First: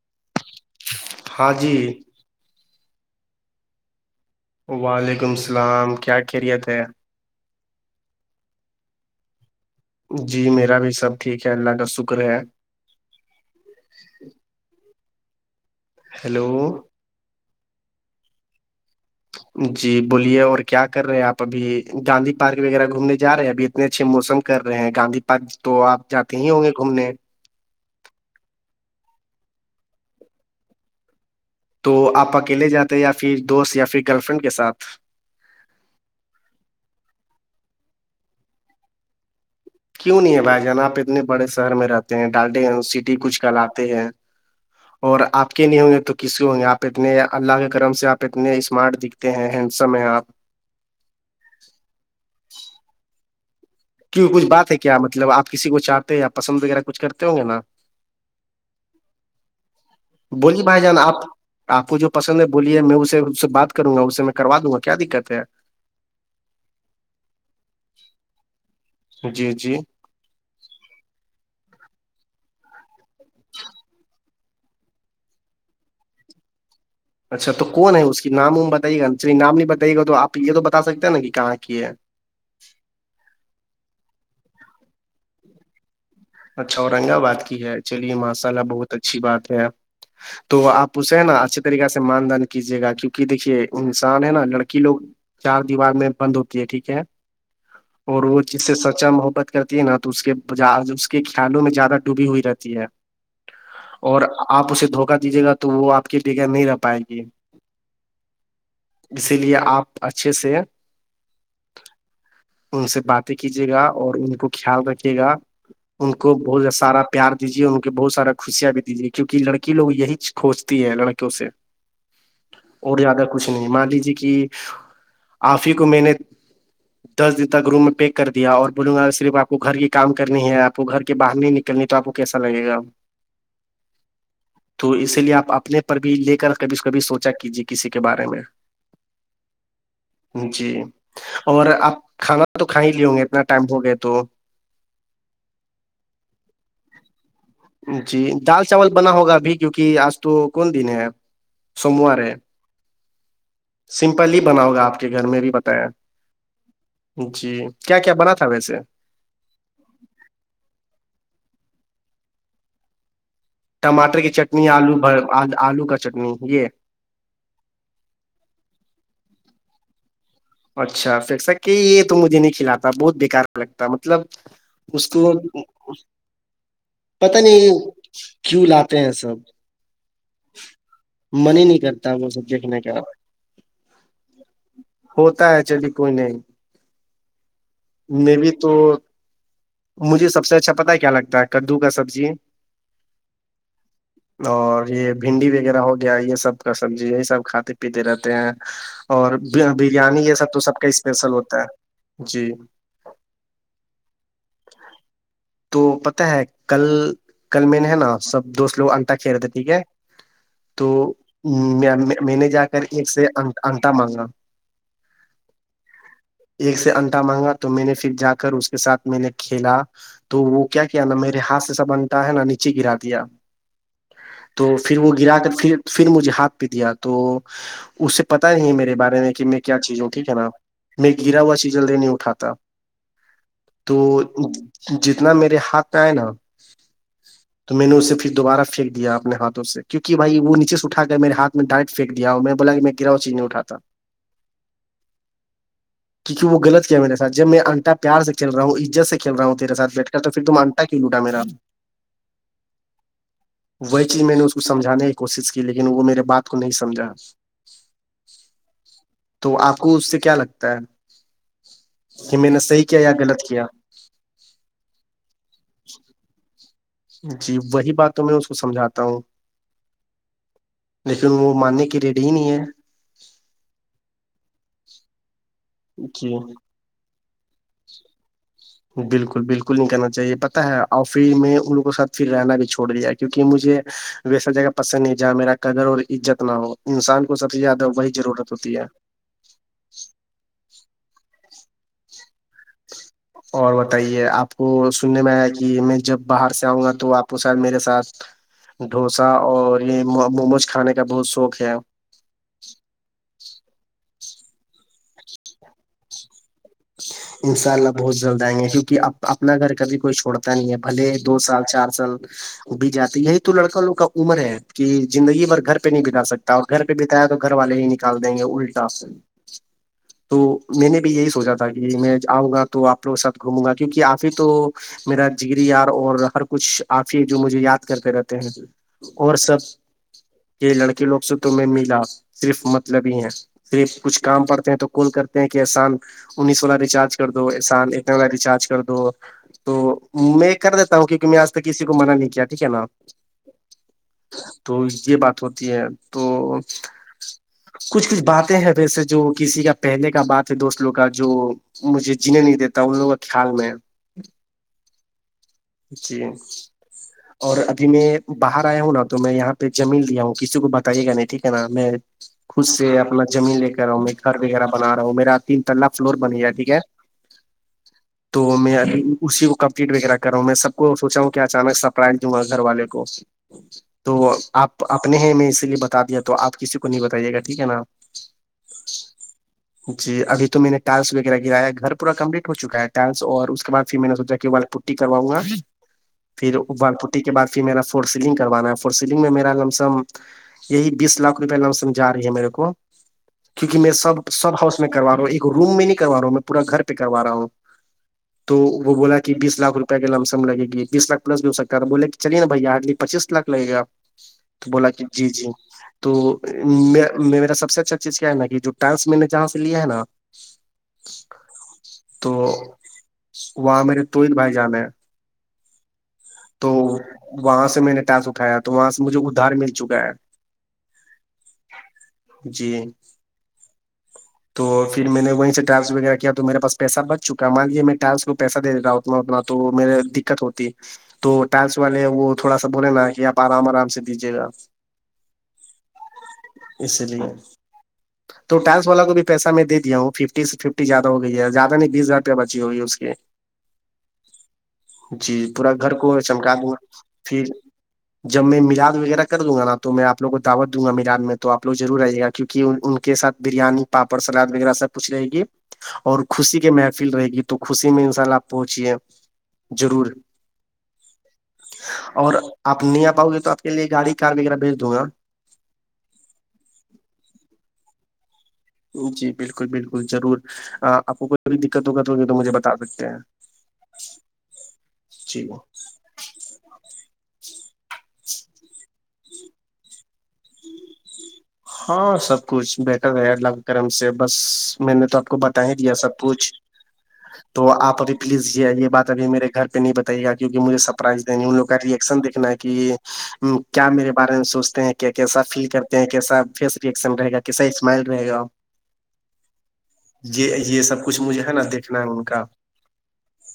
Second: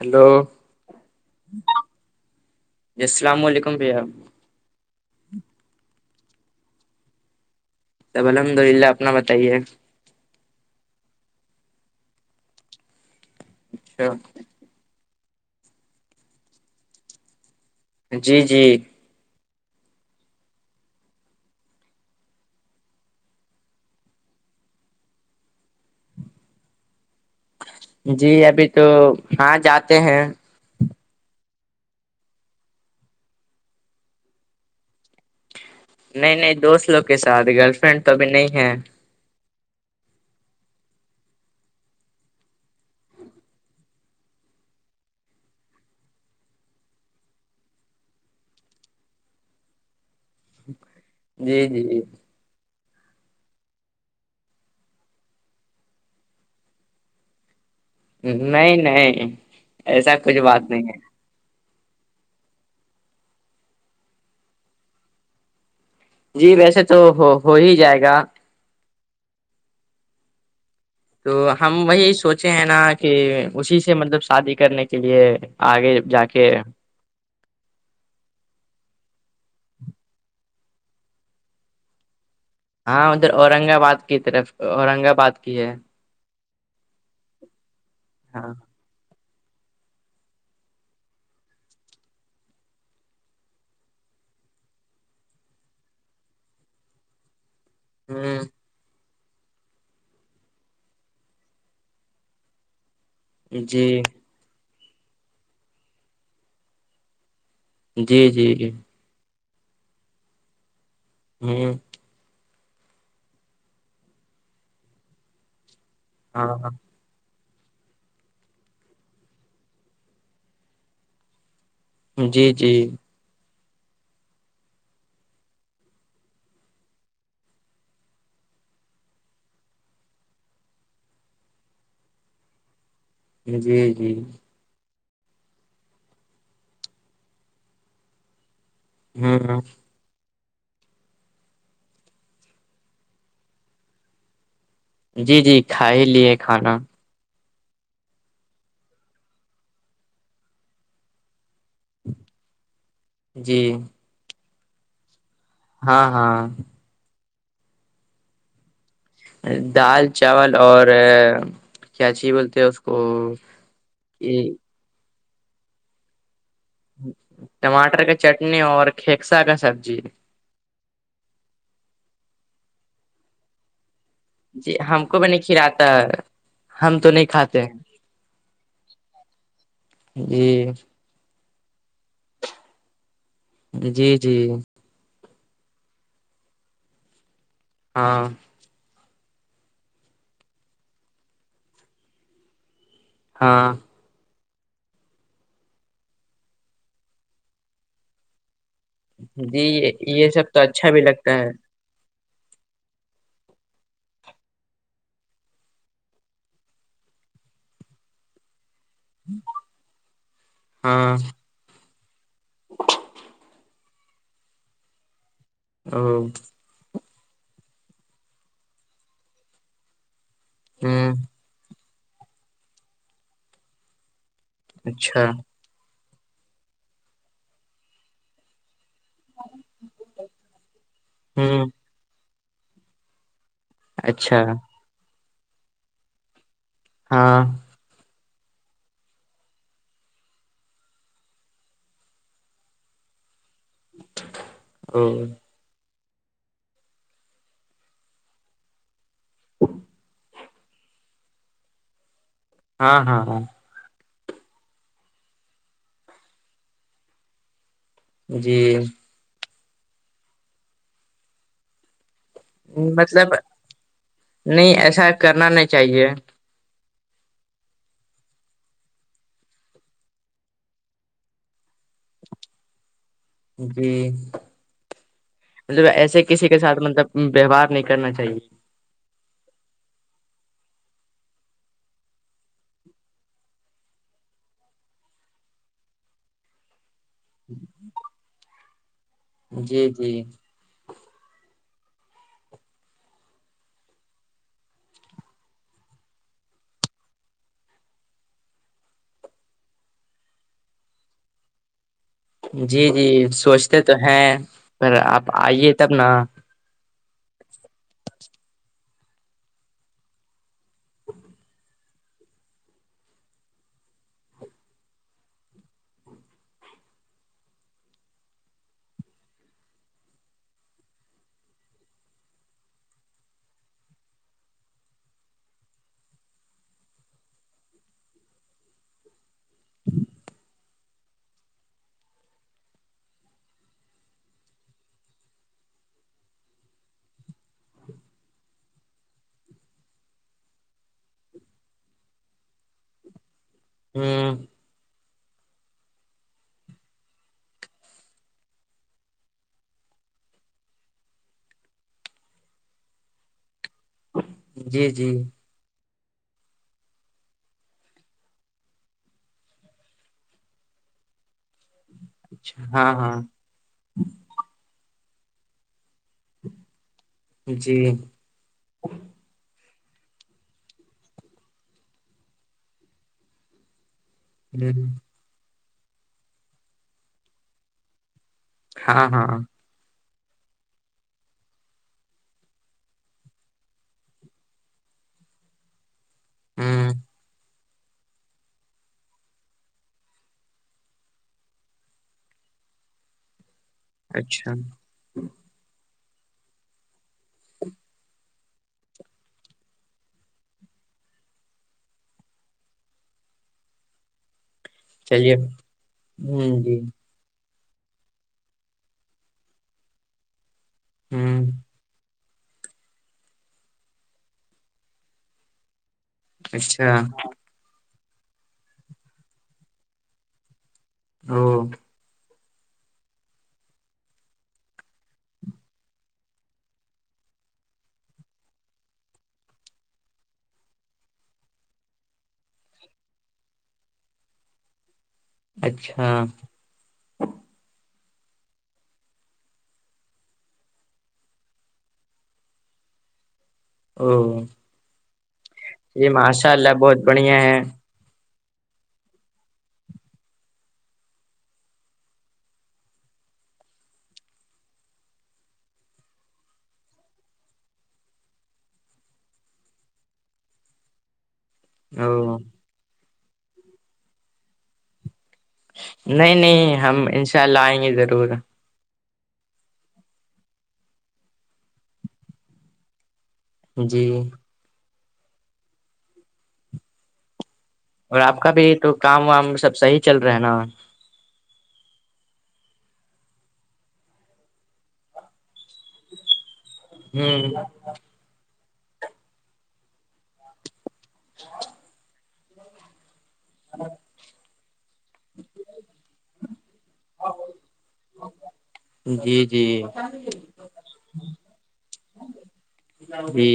hello ہاں جی جی بھیا وعلیکم السلام کیا خیریت ہے تب الحمد للہ اپنا بتائیے جی میرا بھی سب ٹھیک ہے اللہ کا شکر ہے اچھا ہیلو جی جی جی بولیے اور کیا کر رہے ہیں آپ ابھی گاندھی پارک وغیرہ گھومنے جا رہے ہیں ابھی اتنے اچھے موسم کر رہے ہیں گاندھی پارک تو آپ جاتے ہی ہوں گے گھومنے جی ابھی تو ہاں جاتے ہیں تو آپ اکیلے جاتے یا پھر دوست یا پھر گرل فرینڈ کے ساتھ نہیں نہیں دوست لوگ کے ساتھ گرل فرینڈ تو ابھی نہیں ہے کیوں نہیں ہے بھائی جان آپ اتنے بڑے شہر میں رہتے ہیں ڈالٹے ہیں سٹی کچھ کرلاتے ہیں اور آپ کے لیے ہوں گے تو کس ہوں گے آپ اتنے اللہ کے کرم سے آپ اتنے اسمارٹ ہیں ہینڈسم ہیں آپ جی جی جی کیوں کچ بات ہے کیا مطلب آپ کسی کو چاہتے ہیں یا پسند وغیرہ کچھ کرتے ہوں گے نا نہیں نہیں ایسا کچھ بولیے بات بھائی نہیں جان ہے آپ آپ کو جو پسند ہے بولیے میں اسے اس سے بات کروں گا اسے میں کروا دوں گا کیا دقت ہے جی ویسے تو ہو ہو ہی جائے گا جی جی تو ہم وہی سوچے ہیں نا کہ اسی سے مطلب شادی کرنے کے لیے آگے جا کے اچھا تو کون ہے اس کی نام ووم بتائی گا چلیے نام نہیں بتائیے گا تو آپ یہ تو بتا سکتے ہیں نا کہ کہاں کی ہے ہاں ادھر اورنگ آباد کی طرف اورنگ آباد کی ہے اچھا اورنگ آباد کی ہے چلیے ماشاء ہاں اللہ بہت اچھی بات ہے تو آپ اسے ہے نا اچھے طریقے سے مان دن کیجیے گا کیونکہ دیکھیے انسان ہے نا لڑکی لوگ چار دیوار میں بند ہوتی ہے ٹھیک ہے اور وہ ہ جس سے سچا محبت کرتی ہے نا تو اس کے کیالوں میں زیادہ ڈوبی ہوئی رہتی ہے جی اور آپ اسے دھوکا دیجیے گا تو وہ آپ کے بغہ نہیں رہ پائے گی جی جی جی اسی لیے آپ اچھے سے ہاں ان سے باتیں کیجیے گا اور ان کو خیال رکھیے گا ان کو ہاں بہت سارا پیار دیجیے اور ان کے بہت سارا خوشیاں بھی دیجیے کیونک لڑی لوگ یہی کھوجتی ہیں لڑکیوں سے جی جی اور زیادہ کچھ نہیں مان لیجیے کہ آفی کو میں نے دس دن تک روم میں پیک کر دیا اور بولوں گا صرف آپ کو گھر کی کام کرنی ہے آپ آپ کو گھر کے باہر نہیں نکلنے تو آپ کو کیسا لگے گا جی جی تو اسی لیے آپ اپنے پر بھی لے کر کبھی کبھی سوچا کیجے کسی کے بارے میں ہوں ہ جی اور آپ کھانا تو کھا ہی لیے ہ گے اتنا ٹائم ہو گیا تو جی جی کھا ہی لیے کھانا جی دال چاول بنا ہوگا ابھی کیوںکہ آج تو کون دن ہےپ سوموار ہے جی سمپلی ہی بناؤ گا آپ کے گھر میں بھی بتا ہاں ہاں جی کیا کیا بنا تھا ویسے دال چاول اور کیاچی بولتے ہیں اس کو ٹماٹر کی چٹنی آلو بھر آلو کا چٹنی یہ ٹماٹر کا چٹنی اور کھییکسا کا سبزی اچھا فسا کہ یہ تو مجھے نہیں کھلااتا بہت بےکار لگتا مطلب جی ہم اس بھی کو نہیں کھلاتا ہے ہم تو پتا کھاتے نہیں کیوں لاتے ہیں سب ج من ہی نہیں کرتا وہ سب دیکھنے کا جی جی ہوتا ہے چلی کوئی نہیں ہاں م بھی تو مجھے سب سے اچھا پتا ہے کیا لگتا ہے کدو کا سبزی ہاں [inaudible] اور یہ بھنڈی وغیرہ ہو گیا یہ سب کا سبزی یہی سب کھاتے پیتے رہتے ہیں اور جی بریانی یہ سب تو سب کا اسپیشل ہوتا ہے جی تو پت ہے کل کل میں نے ہے نا سب دوست لوگ چ رہتے ٹھیک ہے تو ہاں میں نے جا کر ایک سے انٹا مانگا او ایک سے انٹا مانگا تو میں نے پھر جا کر اس کے ساتھ میں نے کھیلا تو وہ کیا کیا ہوں نا میرے ہاتھ سے سا بنتا ہے نا نیچے گرا دیا تو پھر وہ اچھا گرا کر پھر پھر مجھے ہاتھ پہ دیا تو اس سے پتا نہیں میرے بارے میں میں کیا چیز ہوں ٹھیک ہے نا میں گرا ہوا ہوں چیز جلدی نہیں اٹھاتا تو اچھا جتنا میرے ہاتھ میں آئے نا ہاں تو میں نے اس پھر دوبارہ پھین دیا اپنے ہاتھوں سے کیونک بھائی وہ نیچ سےٹھا کریرےاتھ میں ڈائریکٹ پن دیا اور میں بولا کہ میں گراؤ چی نہیںٹھاتا ا کیونک وہ غط کیا ہے میرےاتھ جب میں انٹ پار سے چل رہا ہوں عزت سے کھی رہا ہوںیرےاتھ بیٹ کر تو پھر تم انٹ کلوٹا میرا ہاں ہاں ہاں وہی چیز میں نے اس کو سمجھانے کی کوشش کی لیکن وہ میرے بات کو نہیں سمھا جی تو آپ کو اس سے کیا لگتا ہے کہ میں نے صحیح کیا یا مطلب غلط کیا نہیں ایسا کرنا نہیں چاہیے جی وہی بات تو میں اس کو سمجھاتا ہوں لیکن وہ ماننے کی ریڈی ہی نہیں ہے جی مطلب ایسے جی کسی کے ساتھ مطلب ویوہار نہیں کرنا چاہیے بالکل بالکل نہیں کرنا چاہیے پتہ ہے اور پھر میں ان لوگوں سھ پھر رہنا بھی چھوڑ دیا کیونکہ مجھے ویسا جگہ پسند نہیں جہاں میرا قدر اور عزت نہ ہو انسان ستی یاد ہو وہی ضرورت ہوتی ہے جی جی [unintelligible] [unintelligible] اور بتائیے آپ کو سننے میں آیا کہ میں جب باہر سے آؤں گا تو آپ کو شاید میرے ساتھ ڈھوسا اور یہ موموز کھانے کا بہت شوق ہے جی جی سوچتے تو ہیں پر آپ آئیے تب نا انشاء اللہ بہت جلد آئیں گے کیونکہ کہ اپنا گھر کبھی کوئی چھوڑتا نہیں ہے بھلے دو سال چار سال بھی جاتی یہی تو لڑکا لوگ کا عمر ہے کہ زندگی بھر گھر پہ نہیں بگا سکتے گھر پہ بتایا تو گھر والے ہی نکال دیں گے الٹا سے تو میں نے بھی یہی سوچا تھا میں آؤں گا تو آپ لوگ ساتھ گھوموں گا کیونکہ آپ ہی تو میرا جیری یار اور ہر کچھ آفی جو مجھے یاد کرتے رہتے ہیں اور سب یہ لڑکے لوگ سے تمہیں ملا صرف مطلب ہی ہے پریف کچھ کام پڑتے ہیں تو کل کرتے ہیں کہ احسان انیس والا ریچارج کر دو سال اک والا ریچارج کر دو تو میں کر دیتا ہوں کیونکہ میں آج تک کسی کو منع نہیں کیا ٹھیک ہے نا ہوں تو یہ بات ہوتی ہے تو کچھ کچھ باتیں ہے ویسے جو کسی کا پہنے کا بات ہے دوست لوگ کا جو مجھے جینے نہیں دیتا ان لوگوں کا خیال میں جی جی جی اور ابھی میں باہر آیا ہوں نا تو میں یہاں پہ جمیین لیا ہوں کسی کو بتائیے گا نہیں ٹھیک ہے نا میں خود اچھا ہاں سے اپنا ہاں زمین لے کرا ہوں میں گھر وغیرہ بنا رہا ہوں میرا تین تق فلور بن ج ٹھیک ہے جی تو میں اسی کو کمپلیٹ وغیرہ کر رہا ہوں میں سب کو سوچا ہوں کہ اچانک سرپرائز دوں گا گھر والے کو [unintelligible] تو ہ آپ اپنے ہیں میں اسی لیے بتا دیا تو آپ کسی کو نہیں بتائیے گا ٹھیک ہے نا ہاں ہاں جی ابھی تو میں نے ڈانس وغیرہ گایا گھر پورا کمپلیٹ ہو چکا ہے ڈانس اور اس کےعد پھر میں نے سوچا کہ پٹی کراؤںا ہ پھرال پٹی کے بد پھر میرا فور سلنگ کروانا ہے فور سلنگ میں میرا لم سم یہی بیس لاکھ روپئے لمسم جا رہی ہے میرے کو کیونکہ میں سب اچھا سب ہاؤس میں کروا رہا ہوں ایک روم میں نہیں کروا رہا ہوں میں پورا گھر پہ کروا رہا ہوں [unintelligible] تو وہ بولا کہ بیس لاکھ روپیہ کے لم سم لگے گی بیس لاکھ پلس بھی ہو سکتا تھا بولے کہ چلیے نا بھیا ہارلی پچیس لاکھ لگ گا تو بولا کہ جی چلیے جی تو ہ جی میں میرا سب سے اچھا چیز کیا ہے نا کہ جو ٹانس میں نے جہاں سے لیا ہے نا ہ تو وہاں میرے توہید بھائی جانے ہیں تو اچھا وہاں سے میں نے ٹاس اٹھایا تو وہاں سے مجھے ادھار مل چکا ہے او جی تو پھر میں نے وہیں سےٹریس وغیرہ کیا تو میرا پاس پیسہ بچ چکا مان لیے میں ٹس کو پیس دے رہا ہ اتنا اتنا تو میرے دقت ہوتی تو ٹیکس والے وہ تھوڑا سا بولے نا کہ آپ آرام آرام سے دیجیے گا اچھا اس لیے تو ٹلس والا کو بھی پیسہ میں دیا ہ ففٹی سے ففٹی زیادہ ہو گئی ہے زیادہ نہیں بیس ہزار روپ بچی ہوگی اس کی او جی پورا گھر یہ کو ماشاء چمکا دوں اللہ گا بہت بڑھیا پھر ہے جب میں میلاد وغیرہ کر دوں گا نا تو میں آپو کو دعوت دوں گا ملاعد توپ لوگضرور رہ جے گا کیوںک ان کے ساتھ بریانی پاپڑ سلاد وغیرہ سب کچھ رہے گی اور خوشی کے محفل رہے گی تو خوشی میں ان شاء ال آپ پہنچیے ضرور اور او آپ نہیں آ پاؤ گے تو آپ کے لیے گاڑی کار وغیرہ بھیج دوں گا نہیں نہیں ہم ان شاء اللہ آئیں گے ضرور جی بالکل بالکل ضرور آپ کو کوئیھی دقت وقت ہوگی تو مجھے بتا سکتے ہیں جی جی اور آپ کا بھی تو کام وام سب صحیح چل رہا ہے نا ہاں سب کچھ بہٹر ہے الگ گم سے بس میں نے تو آپ کو ہے دیا سب کچھ تو نا آپ ابھی پلیز یہ یہ بات ابھی میرے گھر پہ نہیں بتائی گا کیکہ مجھے سرپرائز دینی ان لوگ کا ریئیکشن دیکھنا کہ یہ کیا میرے بارے میں سوچتے ہیں کیا کیسا فیل کرتے ہیں کیسا فیس ریکشن رہےا کیسا اسمائل رہے گا جی جی یہ سب کچھ مجھے ہے نا دیکھنا ہے ان کا جی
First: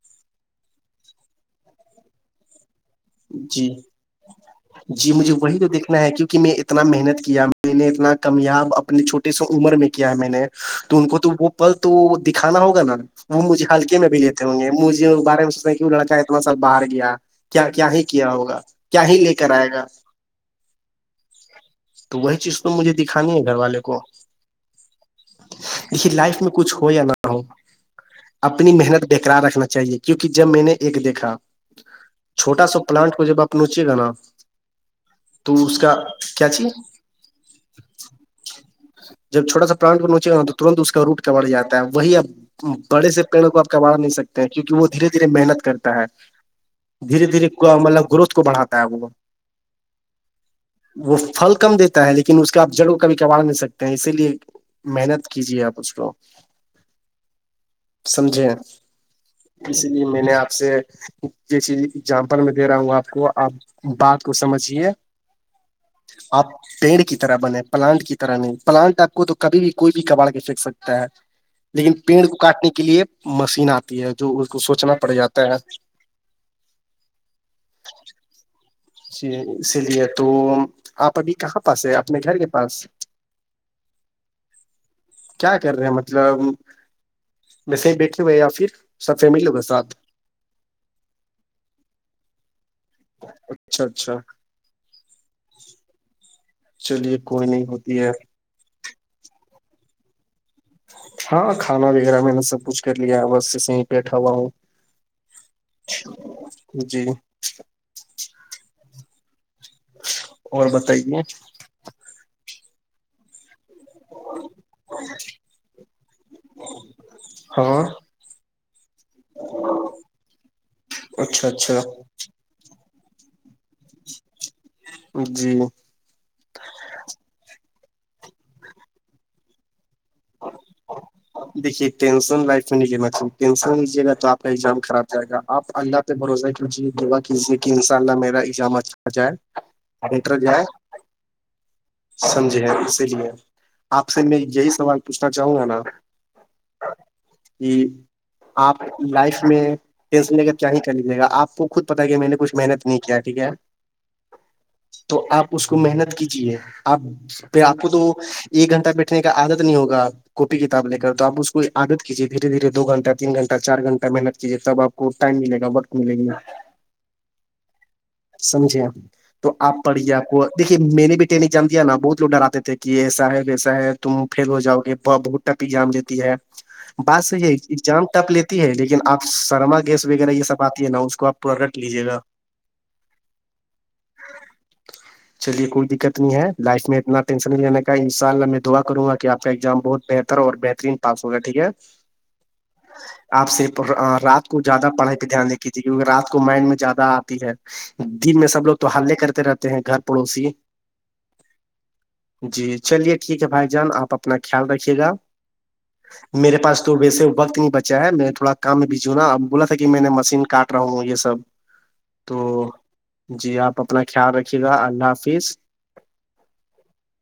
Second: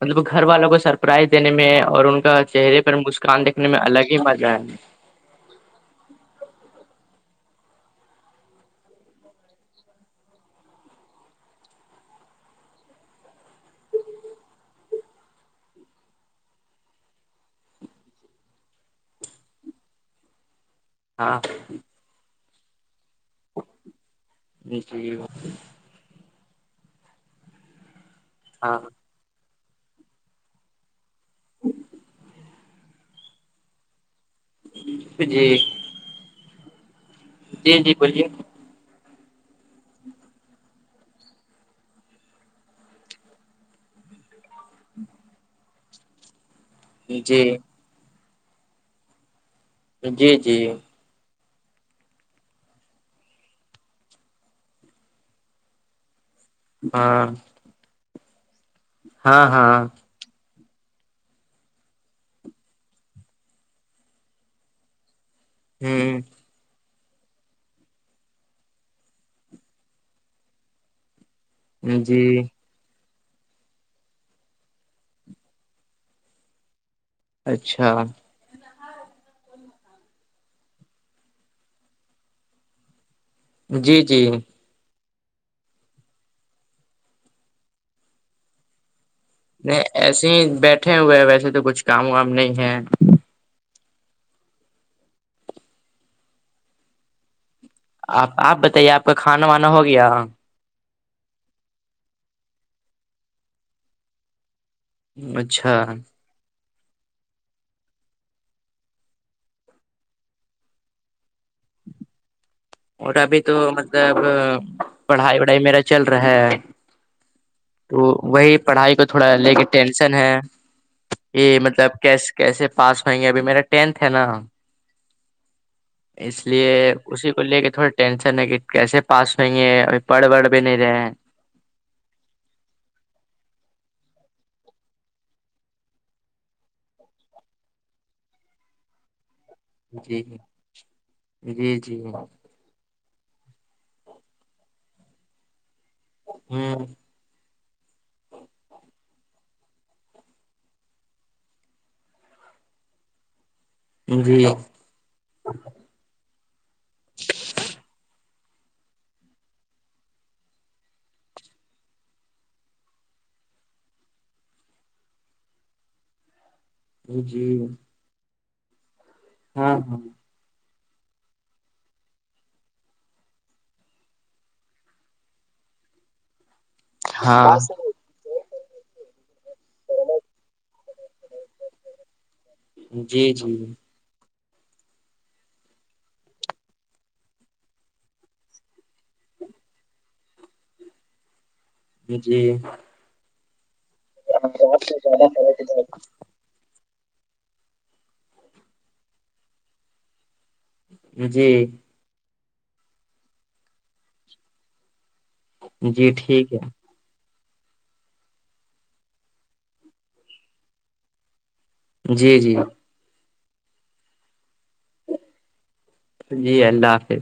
مطلب گھر والوں کو سرپرائز دینے میں اور ان کا چہرے پہ پھر مسکان دیکھنے جی میں الگ ہی مزہ آ ہے جی مجھے وہی تو دیکھنا ہے کیونکہ میں اتنا محنت کیا میں نے اتنا کمیاب اپنے چھوٹے سو عمر میں کیا ہے میں نے تو ان کو تو وہ پل تو دکھانا ہوگا نا وہ مجھے ہلکے میں بھی لیتے ہوں گے مجھے بارے میں سوچنا کہ وہ لڑکا اتنا سا باہر گیا کیا کیا ہی کیا ہوگا کیا ہی لے کر آئے گا ہاں تو وہی چیز تو مجھے دکھانی ہے گھر والے کو نیچ یہ بات لیکے لائف میں کچھ ہو یا نہ ہو اپنی ہاں محنت بقرار رکھنا چاہیے کیونکہ جب میں نے ایک دیکھا چھوٹا سا پلانٹ کو جب آپ نچیے گا نا جی تو اس کا کیا چاہیے جی جی بولیے جب چھوا سا پرانٹ پ ننچے گا تو ترنت اس کا روٹ کمڑ جاتا ہے وہی اب بڑے سے پیڑوں کو آپ کبا نہیں سکتے ہیں کیونکہ وہ دھیرے دھیرے محنت کرتا ہے دھیرے دھیرے جی مطلب گروتھ کو بڑھاتا ہے وہ جی جی وہ پل کم دیتا ہے لیکن اس کے آپ جڑ کبھی کباڑ نہیں سکتے اسی لیے محنت کیجیے آپ اس کو ہاں سمجھے ہاں ہاں اسی لیے میں نے آپ سے جی چیز اگزامپل میں دے رہا ہوں آپ کو آپ بات کو سمجھیے ہوں آپ پیڑ کی طرح بنے پلانٹ کی طرح نہیں پلانٹ آ کو تو کبھی بھی کوئی بھی کباڑ کے پھینک سکتا ہے لیکن جی پیڑ کو کاٹنے کے لیے مشین آتی ہے جو اس کو سوچنا پڑ جاتا ہے اچھا اسی لیے تو آپ ابھی کہاں پاس ہیں اپنے گھر کے پاس جی جی کیا کر رہے ہیں مطلب ویسے ہی بیٹھے ہوئے یا پھر سب فیملی نہیں ایسے ہی بیٹھے ہوئے ہیں ویسے تو کچھ کام وام نہیں ہے اچھا اچھا چلیے کوئی نہیں ہوتا آپ آپ بتائیے آپ کا کھانا وانا ہو گیا ہاں کھانا وغیرہ میں نے سب کچھ کر لیا بس بیٹا ہوا ہوں اچھا جی اور بتائیے اور ابھی تو مطلب پڑھائی وڑھائی میرا چل رہا ہے ہاں تو وہی پڑھائی کو تھوڑا لے کے ٹینشن ہے کہ اچھا اچھا مطلب کیس کیسے پاس ہوائیں گے ابھی میرا ٹینتھ ہے نا جی اس لیے اسی کو لے کے تھوڑا ٹینشن ہے کہ کیسے پاس ہوئ گے اھی پڑھ بڑ بھی نہیں رہے دیکھیے ٹینسن لائف میں نہیں ج ٹینشن لیجیے گا تو آپ کا ایگزام خراب جائے گا آپ اللہ بھروسہ کیجے دعا کیجیے کہ ان شاء اللہ میرا ایجامت چائے جی متر جائے جی جی اسی لی ہے آپ سے میں یہی سوال پوچھنا چاہوں گا نا ہوں کہ آپ لائف میں سے کیا ہی چلیجیے گا آپ کو خود پتا ہے کہ میں نے کچھ محنت نہیں کیا ٹھیک ہے جی تو آپ اس کو محنت کیجیے آپ پھر آپ کو تو ایک گھنٹہ بیٹھنے کا عادت نہیں ہوگا کاپی کی کتاب لے کر تو آپ کو عادت کیجیے دھیرے دھیے دو گھنٹ تین گھٹہ چار گھٹہ محنت کییے تبپ ٹائم ملے گا بٹ ملے گی جی سمجھے تو آپ ہاں پڑیا کو دیکھیے میں نے بھی ٹینک جام دیا نا بہت لوگ ڈراتے تھے کہ ایسا ہے ویسا ہے تم فیل ہو جاؤ گے بہت ٹپی جام دیتی ہے بات صحی ہاں ہےزام ٹپ لیتی ہے لیکن آپ سرما گیس وغیرہ یہ سب آتی ہے نا اس کو آپ پورا رکھ لیجیے گا جی تو چلیے کوئی دقت نہیں ہے لائف میں اتنا ٹینشن نہیں رہنے کا ان شاء اللہ میں دعا کروں گا کہ آ کا اگزام بہت بہت اور بہترین پاس ہوگا ٹھیک ہے جی آپ سے رات کو زیادہ پڑھائی پہ دھیان دےکھجیے کیونکہ رات کو کو مائنڈ میں زیادہ آتی ہے دن میں سب لوگ تو حلے کرتے رہتے ہیں گھر پڑوسی جی جی چلیے ٹھیک ہے بھائی جان آپ اپنا خیال رکھیے گا جی ٹھیک میرے ہے پاس تو ویسے وقت نہیں بچا ہے میں تھوڑا کام میں بھیجھوں نا اب بولا تھا کہ میں نے مشین کاٹ رہا ہوں یہ سب تو جی جی جی آپ اپنا خیال رکھیے گا اللہ حافظ جی اللہ حافظ